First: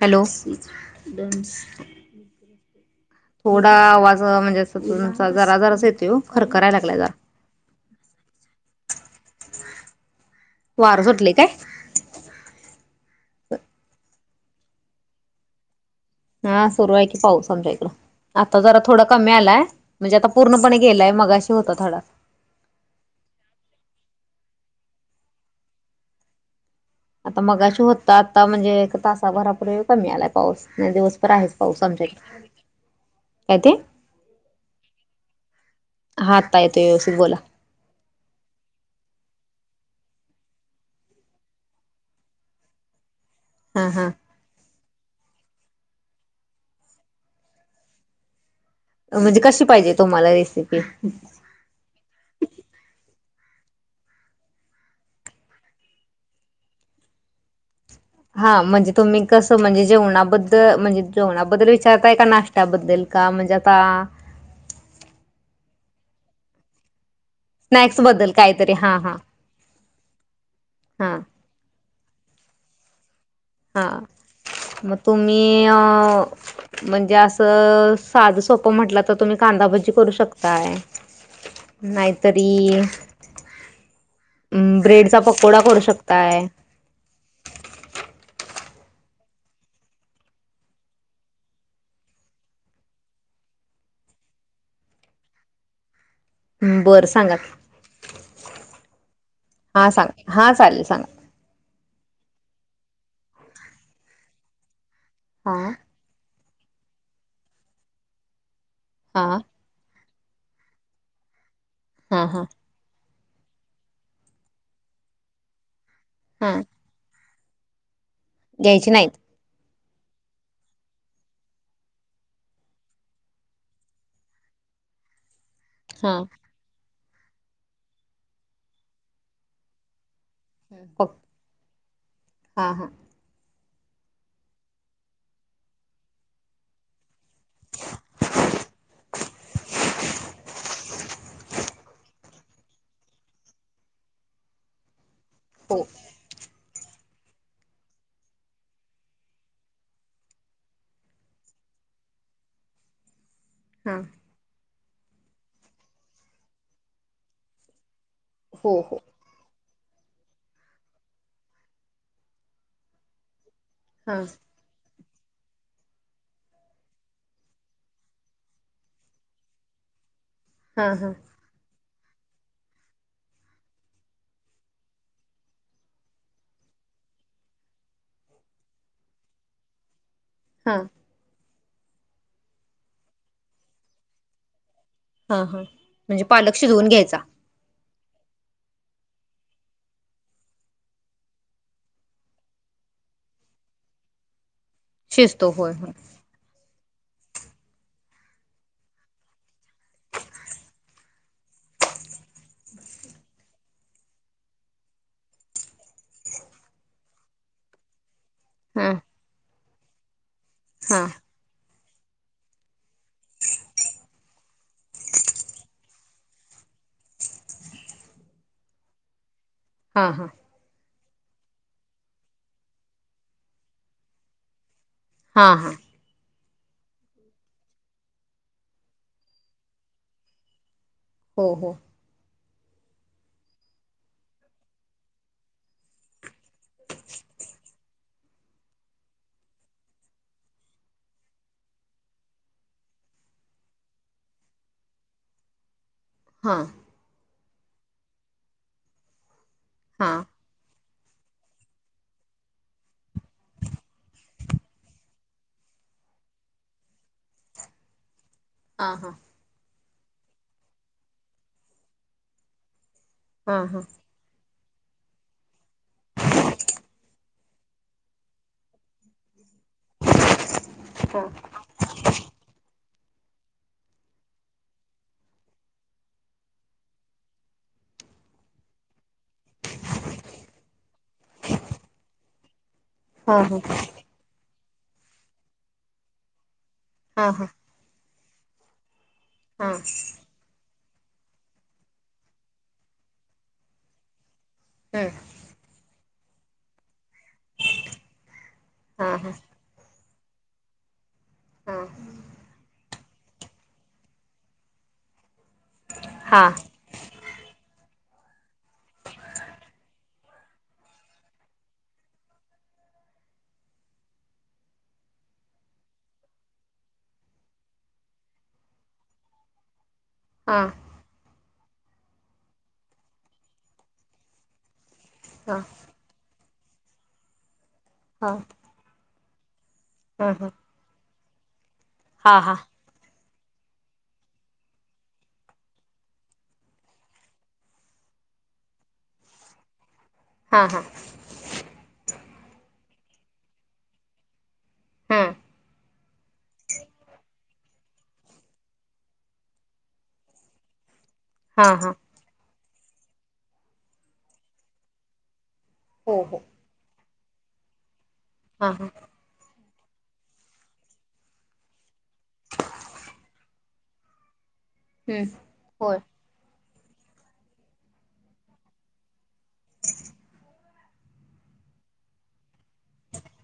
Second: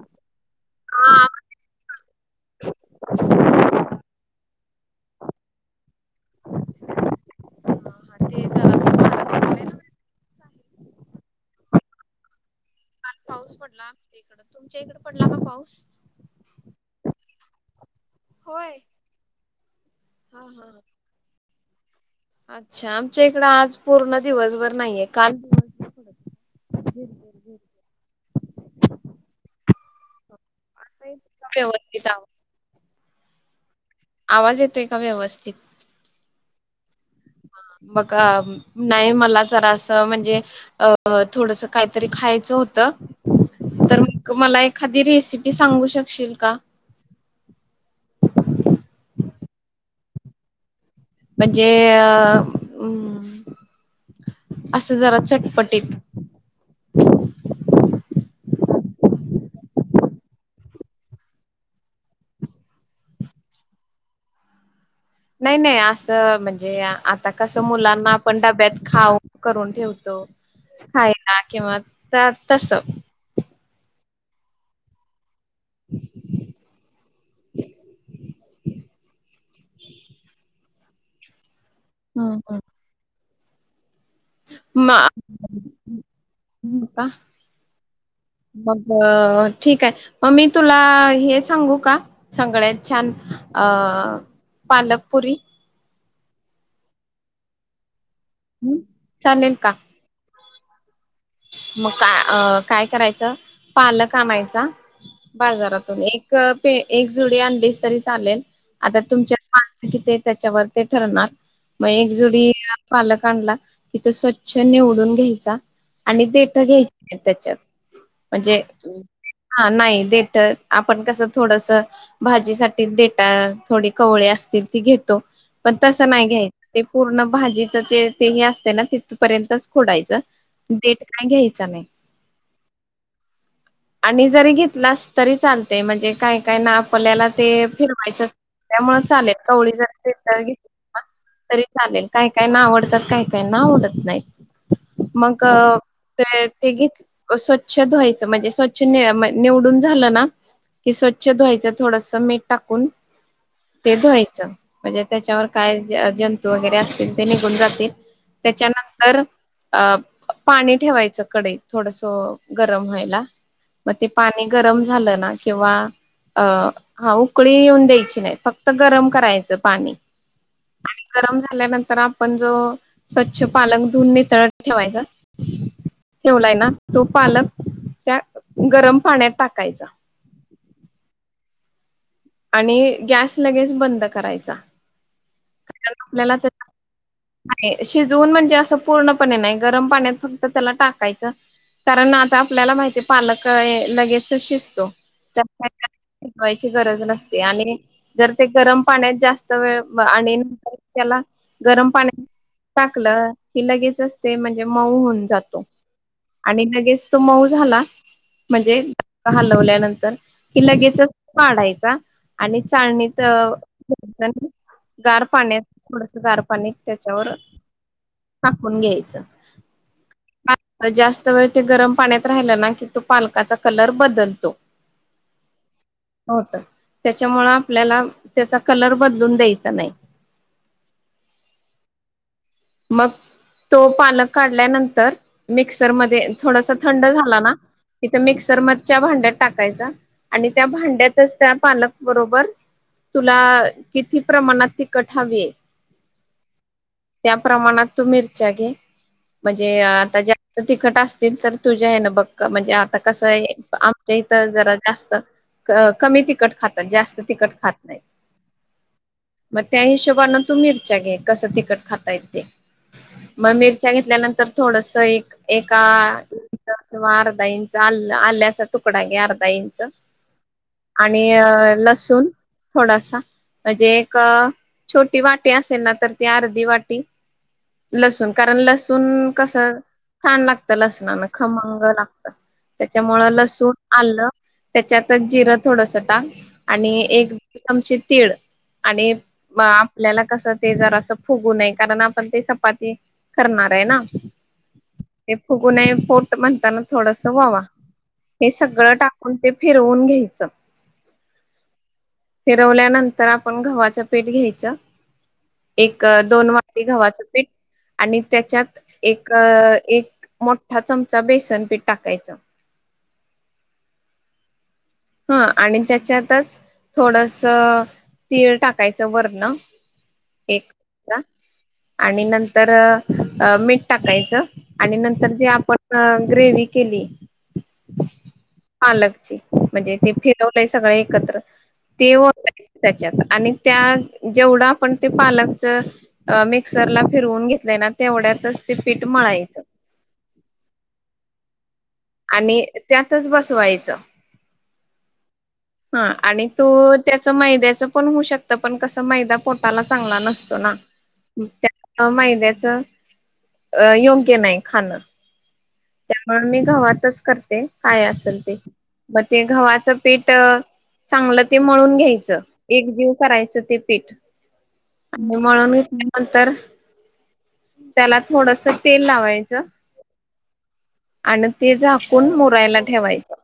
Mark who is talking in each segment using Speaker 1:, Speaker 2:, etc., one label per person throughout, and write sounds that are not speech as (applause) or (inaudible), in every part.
Speaker 1: Hello,
Speaker 2: हा
Speaker 1: थोडा आवाज म्हणजे असं तुमचा जराजरासा येतोय ओ. खरखराय लागला जरा.
Speaker 2: हा ते जरासं वारं सुटलंय ना
Speaker 1: वार सुटले काय?
Speaker 2: काल पाऊस पडला आमच्या इकडं. तुमच्या इकडं पडलां कां पाऊस?
Speaker 1: हा सुरु आहे की पाऊस आमच्या इकडं. आता
Speaker 2: होय
Speaker 1: जरा थोडं कमी आलाय. म्हणजे आता
Speaker 2: हा हा
Speaker 1: पूर्णपणे गेलाय. मगाशी होता थोडा.
Speaker 2: अच्छा! आमच्या इकडं आज पूर्ण दिवसंभर नाहीये. काल दिवसभर पडत होता.
Speaker 1: आता
Speaker 2: झिरझिर
Speaker 1: मगाशी होता. आता म्हणजे एका तासाभरापूर्वी कमी आलाय पाऊस नाही
Speaker 2: आता
Speaker 1: दिवस
Speaker 2: येतोय
Speaker 1: तरं
Speaker 2: का
Speaker 1: आहेचं पाऊस आमच्या
Speaker 2: व्यवस्थित आवाज
Speaker 1: इकडं. कायं ते?
Speaker 2: आवाज येतोय का व्यवस्थित?
Speaker 1: हा, आत्ता येतोय व्यवस्थित. बोला.
Speaker 2: बघा, नाही मला जरासं म्हणजे अ थोडंसं कांहीतरी खायचं होतं.
Speaker 1: हा
Speaker 2: तर
Speaker 1: हा
Speaker 2: मग मला एखादी रेसिपी सांगू शकशील का?
Speaker 1: म्हणजे कशी पाहिजे तुम्हांला रेसिपी?
Speaker 2: म्हणजे अ अं, असं जरा चटपटीत.
Speaker 1: हां, म्हणजे तुम्हीं कसं, म्हणजे जेवणाबद्दल म्हणजे जेवणाबद्दल विचारतांय. का नाष्ट्या त्यांबद्दल. कां म्हणजे आता
Speaker 2: नाही -नाही. असं, म्हणजे आ आता कसं,
Speaker 1: स्नॅक्स
Speaker 2: मुलांना
Speaker 1: बद्दल
Speaker 2: आपण
Speaker 1: काहीतरी
Speaker 2: डब्यात
Speaker 1: हा हा
Speaker 2: खाऊ करून ठेवतो,
Speaker 1: हा
Speaker 2: खायला. किंवा त्या, तसं.
Speaker 1: हां. मग तुम्हीं अ म्हणजे असं, साधं सोपं म्हटलं तर, तुम्हीं कांदाभजी करू शकताय.
Speaker 2: हम्म
Speaker 1: नाहीतरी
Speaker 2: मा
Speaker 1: ब्रेडचा पकोडा करू शकताय
Speaker 2: (unintelligible) का. मग अ ठीकाय. मग मी तुला, हे सांगू का? सगळ्यांत छान. अ पालकपुरी.
Speaker 1: बरं, सांगा की.
Speaker 2: अं, चालेल का?
Speaker 1: हां, सांगा. हां. चालेल, सांगा.
Speaker 2: मग का अ, काय करायचं? पालक आणायचा.
Speaker 1: हा
Speaker 2: बाजारातून एक क पे एक जुडी आणलीस तरी चालेल. आता
Speaker 1: हा
Speaker 2: तुमच्यात माणसं कितीयत, त्याच्यावर ते ठरणार. मग एक
Speaker 1: हा हा
Speaker 2: जुडी पालक आणला. की, तो स्वच्छ निवडून घ्यायचा. आणि
Speaker 1: हा
Speaker 2: देट घ्यायची (unintelligible) त्यांच्यात. म्हणजे
Speaker 1: घ्यायची नाहीत
Speaker 2: हा, नाही. देट आपण कसं, थोडंसं भाजीसाठी देटा, थोडी कवळी असतील ती घेतो. पण तसं
Speaker 1: हा
Speaker 2: नाही घ्यायचं. ते पूर्ण भाजीच जे ते हे असतंय, ना. तिथपर्यंतच खुडायचं. देट
Speaker 1: फक्त
Speaker 2: काय घ्यायचं नाही.
Speaker 1: हा (unintelligible)
Speaker 2: आणि जरी घेतलास तरी चालतय. म्हणजे काय - काय ना, आपल्याला ते फिरवायचं त्यामूळं चालेल. कवळी जरी देठं घेतली ना. तरी चालेल. काही - काही ना आवडतात. काही - काहींना आवडतं नाहीत. क
Speaker 1: हो
Speaker 2: ते ते घे स्वच्छ धुवायचं. म्हणजे, स्वच्छ ने म निवडून झालं ना की, स्वच्छ धुवायच. थोडंसं, मीठ टाकून ते
Speaker 1: हा
Speaker 2: धुवायचं. म्हणजे, त्यांच्यावर काय जंतू वगैरे असतील. ते निघून जातील.
Speaker 1: हो हो
Speaker 2: त्याच्यानंतर अ पाणी ठेवायचं कडईत थोडस, गरम व्हायला. मग ते
Speaker 1: हा
Speaker 2: पाणी गरम झालं ना. किंवा अं ह उकळी येऊन द्यायची नाही. फक्त गरम करायचं पाणी.
Speaker 1: हा,
Speaker 2: आणि
Speaker 1: हा.
Speaker 2: गरम झाल्यानंतर आपण जो, स्वच्छ पालक धुवून नितळत ठेवायचा. ठेवलाय ना. तो पालक, त्या गरम पाण्यात टाकायचा.
Speaker 1: हा.
Speaker 2: आणि, गॅस लगेच बंद करायचा.
Speaker 1: हा, हा.
Speaker 2: कारण
Speaker 1: म्हणजे
Speaker 2: आपल्याला
Speaker 1: पालक
Speaker 2: त्या
Speaker 1: शिजवून घ्यायचा.
Speaker 2: नाही. शिजवून म्हणजे असं पूर्णपणे नाही. गरम पाण्यात फक्त त्याला टाकायचं. कारण आता आपल्याला माहितीय. पालक ये लगेच शिजतो.
Speaker 1: शिजतो
Speaker 2: त्याला काय
Speaker 1: होय होय
Speaker 2: जास्त शिजवायची गरज नसतीय. आणि जर ते गरम पाण्यात जास्त वेळ मगं आणि न त्याला नंतर त्याला गरम पाणी टाकलं की लगेचचते म्हणजे मऊ होऊन जातो आणि लगेच तो मऊ झाला म्हणजे
Speaker 1: हा
Speaker 2: हलवल्यानंतर कि
Speaker 1: हा
Speaker 2: लगेचच पाडायचा आणि चाळणीत (unintelligible) गार पाण्यात, थोडस गार पाणी त्याच्यावर टाकून घ्यायचं
Speaker 1: हा
Speaker 2: हां जास्त वेळ ते गरम पाण्यात राहिलं ना की तो पालकाचा कलर बदलतो
Speaker 1: हा, हा
Speaker 2: हो तर त्याच्यामुळ आपल्याला त्याचा कलर बदलून द्यायचा नाही
Speaker 1: हो, हो
Speaker 2: मगं तो पालक काढल्यानंतर मिक्सरमध्ये थोडंसं थंड झाला ना इथं मिक्सर मधच्या भांड्यात टाकायचा आणि त्या भांड्यातच त्या पालक बरोबर तुला किती प्रमाणात ती तिखट हवीय
Speaker 1: हा
Speaker 2: त्या प्रमाणात तू मिरच्या घे म्हणजे
Speaker 1: हां
Speaker 2: आता जास्त तिख तिखट असतील तर तुझ्या हेन बघ म्हणजे आता कसं आहे आमच्या इथ जरा जास्तं अ कमी तिखट खातात जास्त तिखट खात नाहीत
Speaker 1: हा, हा
Speaker 2: मग त्या हिशोबान तू मिरच्या घे कसं तिखट खातायेत ते मग
Speaker 1: हां हां
Speaker 2: मिरच्या घेतल्यानंतर थोडस एक एका किंवा अर्ध अर्धा इंच आल्या, आल्याचा तुकडा घे अर्धा इंच आणि लसूण थोडासा म्हणजे एक छोटी वाटी असेल ना तर ती अर्धी वाटी टी लसूण कारण लसूण कसं छान लागतं लसणान खमंग लागत त्याच्यामुळ
Speaker 1: हां हां
Speaker 2: लसूण आलं त्याच्यातच जिरं थोडस टाक आणि
Speaker 1: हां
Speaker 2: एक
Speaker 1: हां हां
Speaker 2: चमचे तीळ आणि
Speaker 1: हां
Speaker 2: आपल्याला कसं ते जरां फुगू नये कारण आपण ते चपाती करणार आहे ना
Speaker 1: ह
Speaker 2: ते फुगूनये पोट म्हणताना थोडस ओवा हे सगळं
Speaker 1: हं हां हां
Speaker 2: टाकून ते फिरवून घ्यायचं फिरवल्यानंत तर आपण गव्हाच पीठ घ्यायच एक दोन
Speaker 1: हां हां हां
Speaker 2: वा गव्हाचं पीठ आणि त्याच्यात एक, एक मो ठा चमचा बेसनपीठ टाकायचं ह आणि त्याच्यातच थोडस तीळ टाकायचं वरन एक
Speaker 1: हां
Speaker 2: चमचा आणि नंतर मीठ टाकायचं आणि नंतर ती आपण ग्रेवी केली
Speaker 1: हा
Speaker 2: पालकची म्हणजे ते फिरवलंय सगळ एकत्र ते
Speaker 1: हां
Speaker 2: ओताय त्याच्यात आणि त्या जेवढं आपण ते पालकच अ मिक्सरला फिरवून घेतलंय ना तेवढ्यातच ते पीठ मळायचं
Speaker 1: हा, हा
Speaker 2: आणि त्यातच बसवायचं
Speaker 1: हा.
Speaker 2: हा आणि तो त्याच मैद्याचं पण होऊ शकत, पण कसं मैदा पोटाला चांगला नसतो ना.
Speaker 1: हा, हा,
Speaker 2: त्या मैद्याच योग्य नाही खाणं.
Speaker 1: हो हो
Speaker 2: त्यामूळे मी गवातच करते. काय असेल ते
Speaker 1: हां हां
Speaker 2: मग ते गव्हाचं पीठ चांगलं ते मळून घ्यायचं, एक जीव करायचं ते पीठ.
Speaker 1: हं
Speaker 2: आणि मळून
Speaker 1: होय
Speaker 2: घेतले. नंतर, त्याला थोडस तेल लावायचं. आणि ते झाकून मुरायला ठेवायचं.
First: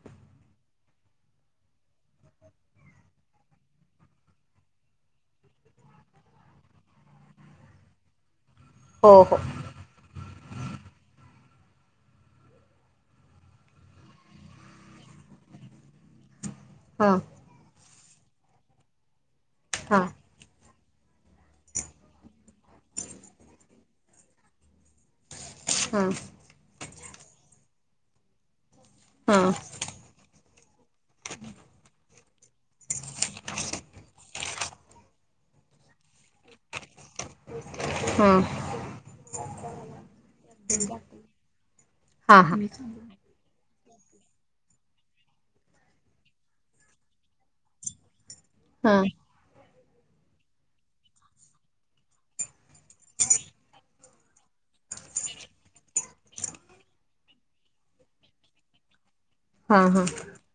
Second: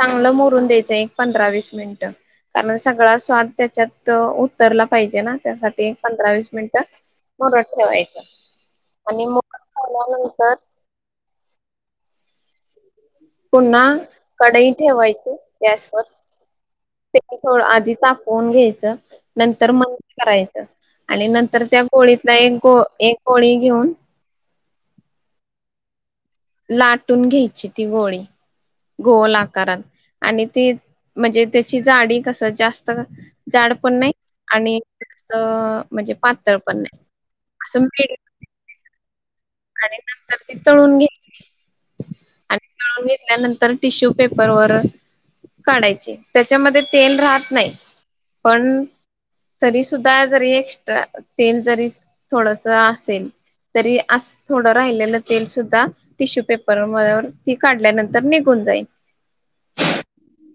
Speaker 2: चांगलं मुरून द्यायचं एक पंधरा वीस मिनिटं. कारण सगळा स्वाद त्याच्यात उतरला पाहिजे ना, त्यासाठी पंधरा वीस मिनिटं मुरत ठेवायच,
Speaker 1: हो
Speaker 2: आणि
Speaker 1: हो
Speaker 2: मुरून झाल्यानंतर पुन्हा कडई ठेवायची गॅसवर
Speaker 1: हां
Speaker 2: ते हो आधी तापवून घ्यायचं, नंतर मंद
Speaker 1: हां
Speaker 2: करायचं. आणि नंतर त्या गोळीतला एक गो एक गोळी घेऊन
Speaker 1: हा.
Speaker 2: लाटून घ्यायची ती गोळी गोल
Speaker 1: हां
Speaker 2: आकारात आणि ती म्हणजे त्याची जाडी कसं, जास्त जाड पण नाही आणि असं म्हजे पाताळ पण नाही असं म
Speaker 1: हां
Speaker 2: आणि नंतर ती तळून घेतली,
Speaker 1: हां
Speaker 2: आणि तळून घेत काढल्यानंतर टिश्यू पेपर वर काढायचे, त्याच्यामध्ये तेल राहत नाही. पण
Speaker 1: हां
Speaker 2: तरी सुद्धा जरी एक्स्ट्रा तेल जरी थोडस असेल तरी अस थोडं राहिलेलं तेल सुद्धा टिश्यू पेपर वर ती काढल्यानंतर निघून जाईल.
Speaker 1: हा हा,,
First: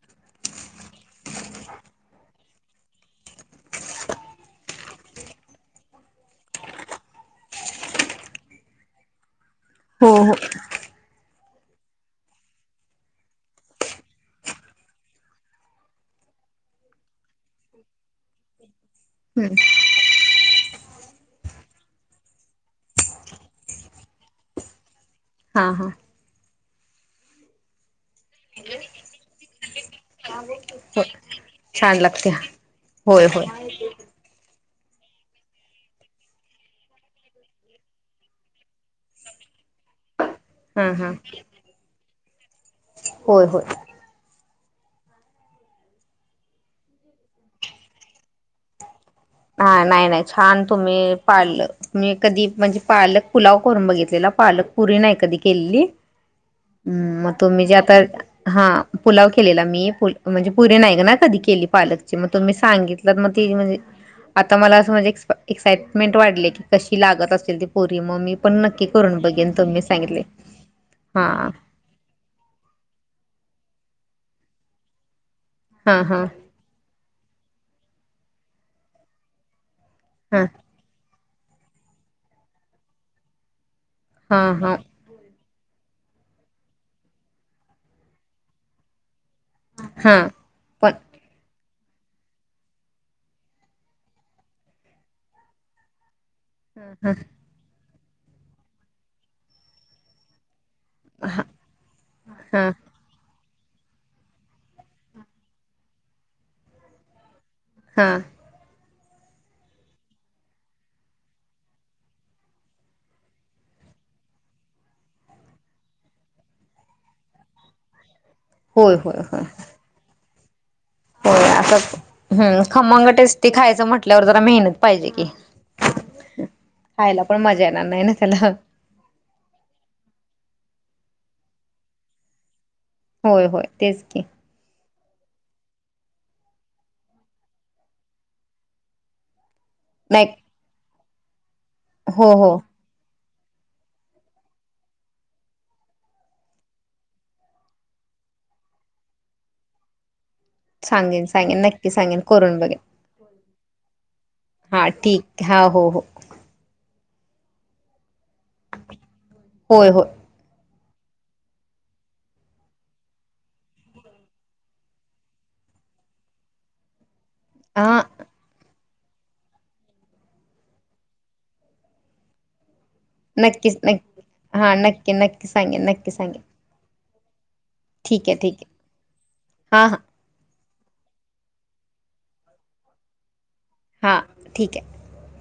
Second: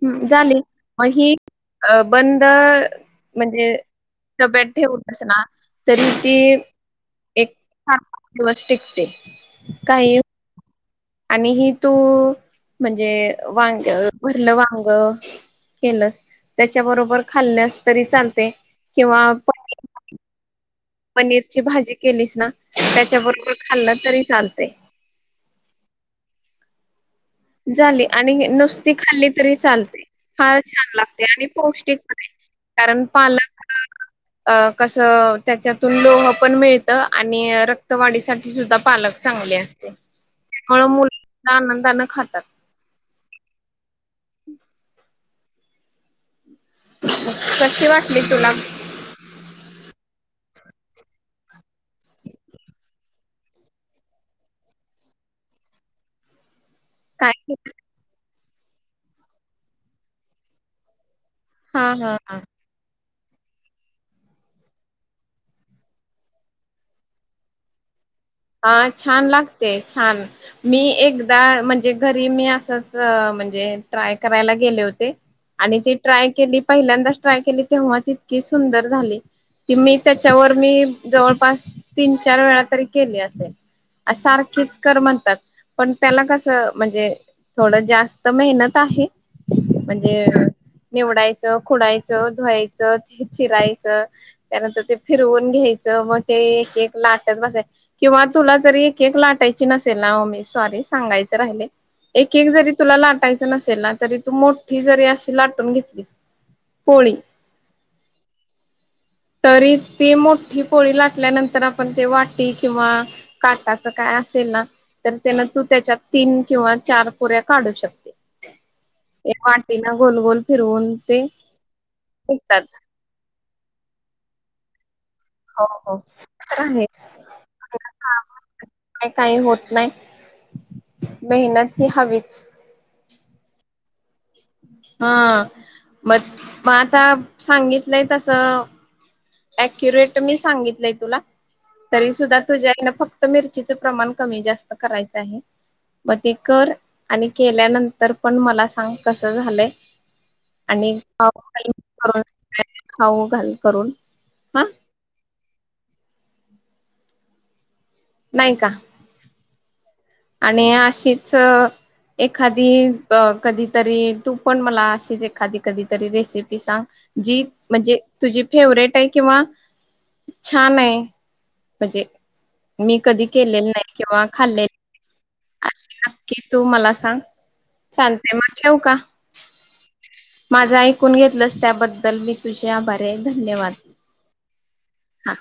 Speaker 2: ह झाली, मग ही बंद म्हणजे डब्यात ठेवून अस ना, तरी ती- ठीक ठीक
Speaker 1: हो हो
Speaker 2: आणि हि तू, म्हणजे वांग भरलं वांग केलस त्याच्याबरोबर खाल्ल्यास तरी चालते. किंवा पनीर
Speaker 1: (inaudible)
Speaker 2: पनीरची भाजी केलीस ना, त्याच्या बरोबर खाल्लं तरी चालते.
Speaker 1: हा हा,,
Speaker 2: झाली, आणि नुसती खाल्ली तरी चालते. फार छान
Speaker 1: हो
Speaker 2: लागते. आणि पौष्टिकपणे कारण पालक
Speaker 1: हा (inaudible)
Speaker 2: अ कसं त्याच्यातून लोह पण मिळतं, आणि रक्तवाढीसाठी सुद्धा पालक चांगले असत. त्यामु
Speaker 1: हां
Speaker 2: मु (unintelligible)
Speaker 1: हां
Speaker 2: लांना आनंदने खातात
Speaker 1: होय होय
Speaker 2: (inaudible) कशी वाटली तुला? (inaudible)
Speaker 1: हा नाही नाही छान तुम्ही पाळलं मी कधी म्हणजे पालक पुलाव करून बघितलेला, पालक पुरी नाही कधी केलेली (inaudible) ह मग
Speaker 2: काय
Speaker 1: तुम्ही जे आता हा पुलाव केलेला मी म्हणजे पुरी नाई ना कधी केली.
Speaker 2: हा
Speaker 1: पालकची
Speaker 2: हा
Speaker 1: मग
Speaker 2: हा
Speaker 1: तुम्ही सांगितलं मग ती म्हणजे आता मला असं म्हणजे एक एक्साइटमेंट वाढली. की कशी लागत असेल ती पूरी मग मी पण नक्की
Speaker 2: हा
Speaker 1: करून
Speaker 2: छान
Speaker 1: बघेन
Speaker 2: लागते.
Speaker 1: तुम्ही
Speaker 2: छान.
Speaker 1: सांगितले
Speaker 2: मी
Speaker 1: हा
Speaker 2: एकदा म्हणजे घरी मी असच म्हणजे ट्राय करायला गेले होते. आणि ती
Speaker 1: हा हा
Speaker 2: ट्राय केली पहिल्यांदाच ट्राय केली. तेव्हा ती इतकी सुंदर झाली. की मी
Speaker 1: हा
Speaker 2: त्याच्यावर मी जवळपास तीन चार वेळा तरी केली असेल.
Speaker 1: हा हा
Speaker 2: सारखीच कर म्हणतात. पण त्याला कस म्हणजे थोडं जास्त मेहनत आहे.
Speaker 1: हा
Speaker 2: म्हणजे,
Speaker 1: पण
Speaker 2: निवडायचं, खुडायचं, धुवायचं ते चिरायचं. त्यानंतर ते फिरवून घ्यायचं. मग ते एक एक लाटत बसा किंवा तुला जरी एक एक लाटायची नसेल ना. मी सॉरी सांगायचं राहिले. एक एक
Speaker 1: हा
Speaker 2: जरी तुला लाटा यचे नसेल ना. तरी तू मोठी जरी अशी लाटून घेतलीस पोळी.
Speaker 1: हा,
Speaker 2: तरी ती मोठी पोळी लाटल्यानंतर, आपण ते वाटी किंवा काटाचं काय असेल ना, तर त्याला तू त्याच्यात तीन किंवा चार पुऱ्या काढू शकतेस.
Speaker 1: होय होय
Speaker 2: हे
Speaker 1: होय
Speaker 2: वाटीन गोलगोल फिरवून. ते
Speaker 1: होय असं असतं. हम
Speaker 2: निघतात
Speaker 1: खमंग टेस्टी खायचं म्हटल्यावर, जरा मेहनत पाहिजे की
Speaker 2: हो हो तर
Speaker 1: खायला पण मजा येणार नाही ना. त्याला
Speaker 2: का काही होत नाही. मेहनत ही हवीच.
Speaker 1: होय होय. तेच की
Speaker 2: हा. मग मग आता सांगितलंय तसं अक्युरेट
Speaker 1: नाही
Speaker 2: मी सांगितलंय तुला तरी
Speaker 1: हो
Speaker 2: सुद्धा
Speaker 1: हो
Speaker 2: तुझ्या आईने फक् तर मिरचीचं प्रमाण कमी जास्त करायचं आहे. मग ते कर. आणि केल्यानंतर पण मला सांग कस झालंय आणि
Speaker 1: सांगेन
Speaker 2: खाऊ
Speaker 1: सांगेन
Speaker 2: घालून
Speaker 1: नक्की सांगेन
Speaker 2: करून.
Speaker 1: बघेन
Speaker 2: खाऊ घाल करून
Speaker 1: हा ठीक हा. हो हो.
Speaker 2: नाहीय का.
Speaker 1: होय होय.
Speaker 2: आणि अशीच अ. एखादी अ कधीतरी तू पण मला अशीच एखादी कधीतरी रेसिपी सांग? जी म्हणजे,
Speaker 1: हा
Speaker 2: तुझी फेवरेट आहे. किंवा छान आहे म्हणजे, मी कधी केलेले नाही. किंवा खाल्ले
Speaker 1: ल. नक्की सांगेन. नक्की सांगेन.
Speaker 2: तू मला सांग
Speaker 1: ठीक
Speaker 2: चालतेय.
Speaker 1: आहे
Speaker 2: मग
Speaker 1: ठीक आहे
Speaker 2: ठेऊ का.
Speaker 1: हां हां
Speaker 2: माझं ऐकून घेतलंस त्याबद्दल मी तुझे आभारी आहे. धन्यवाद.
Speaker 1: हां, ठीक आहे.
Speaker 2: हा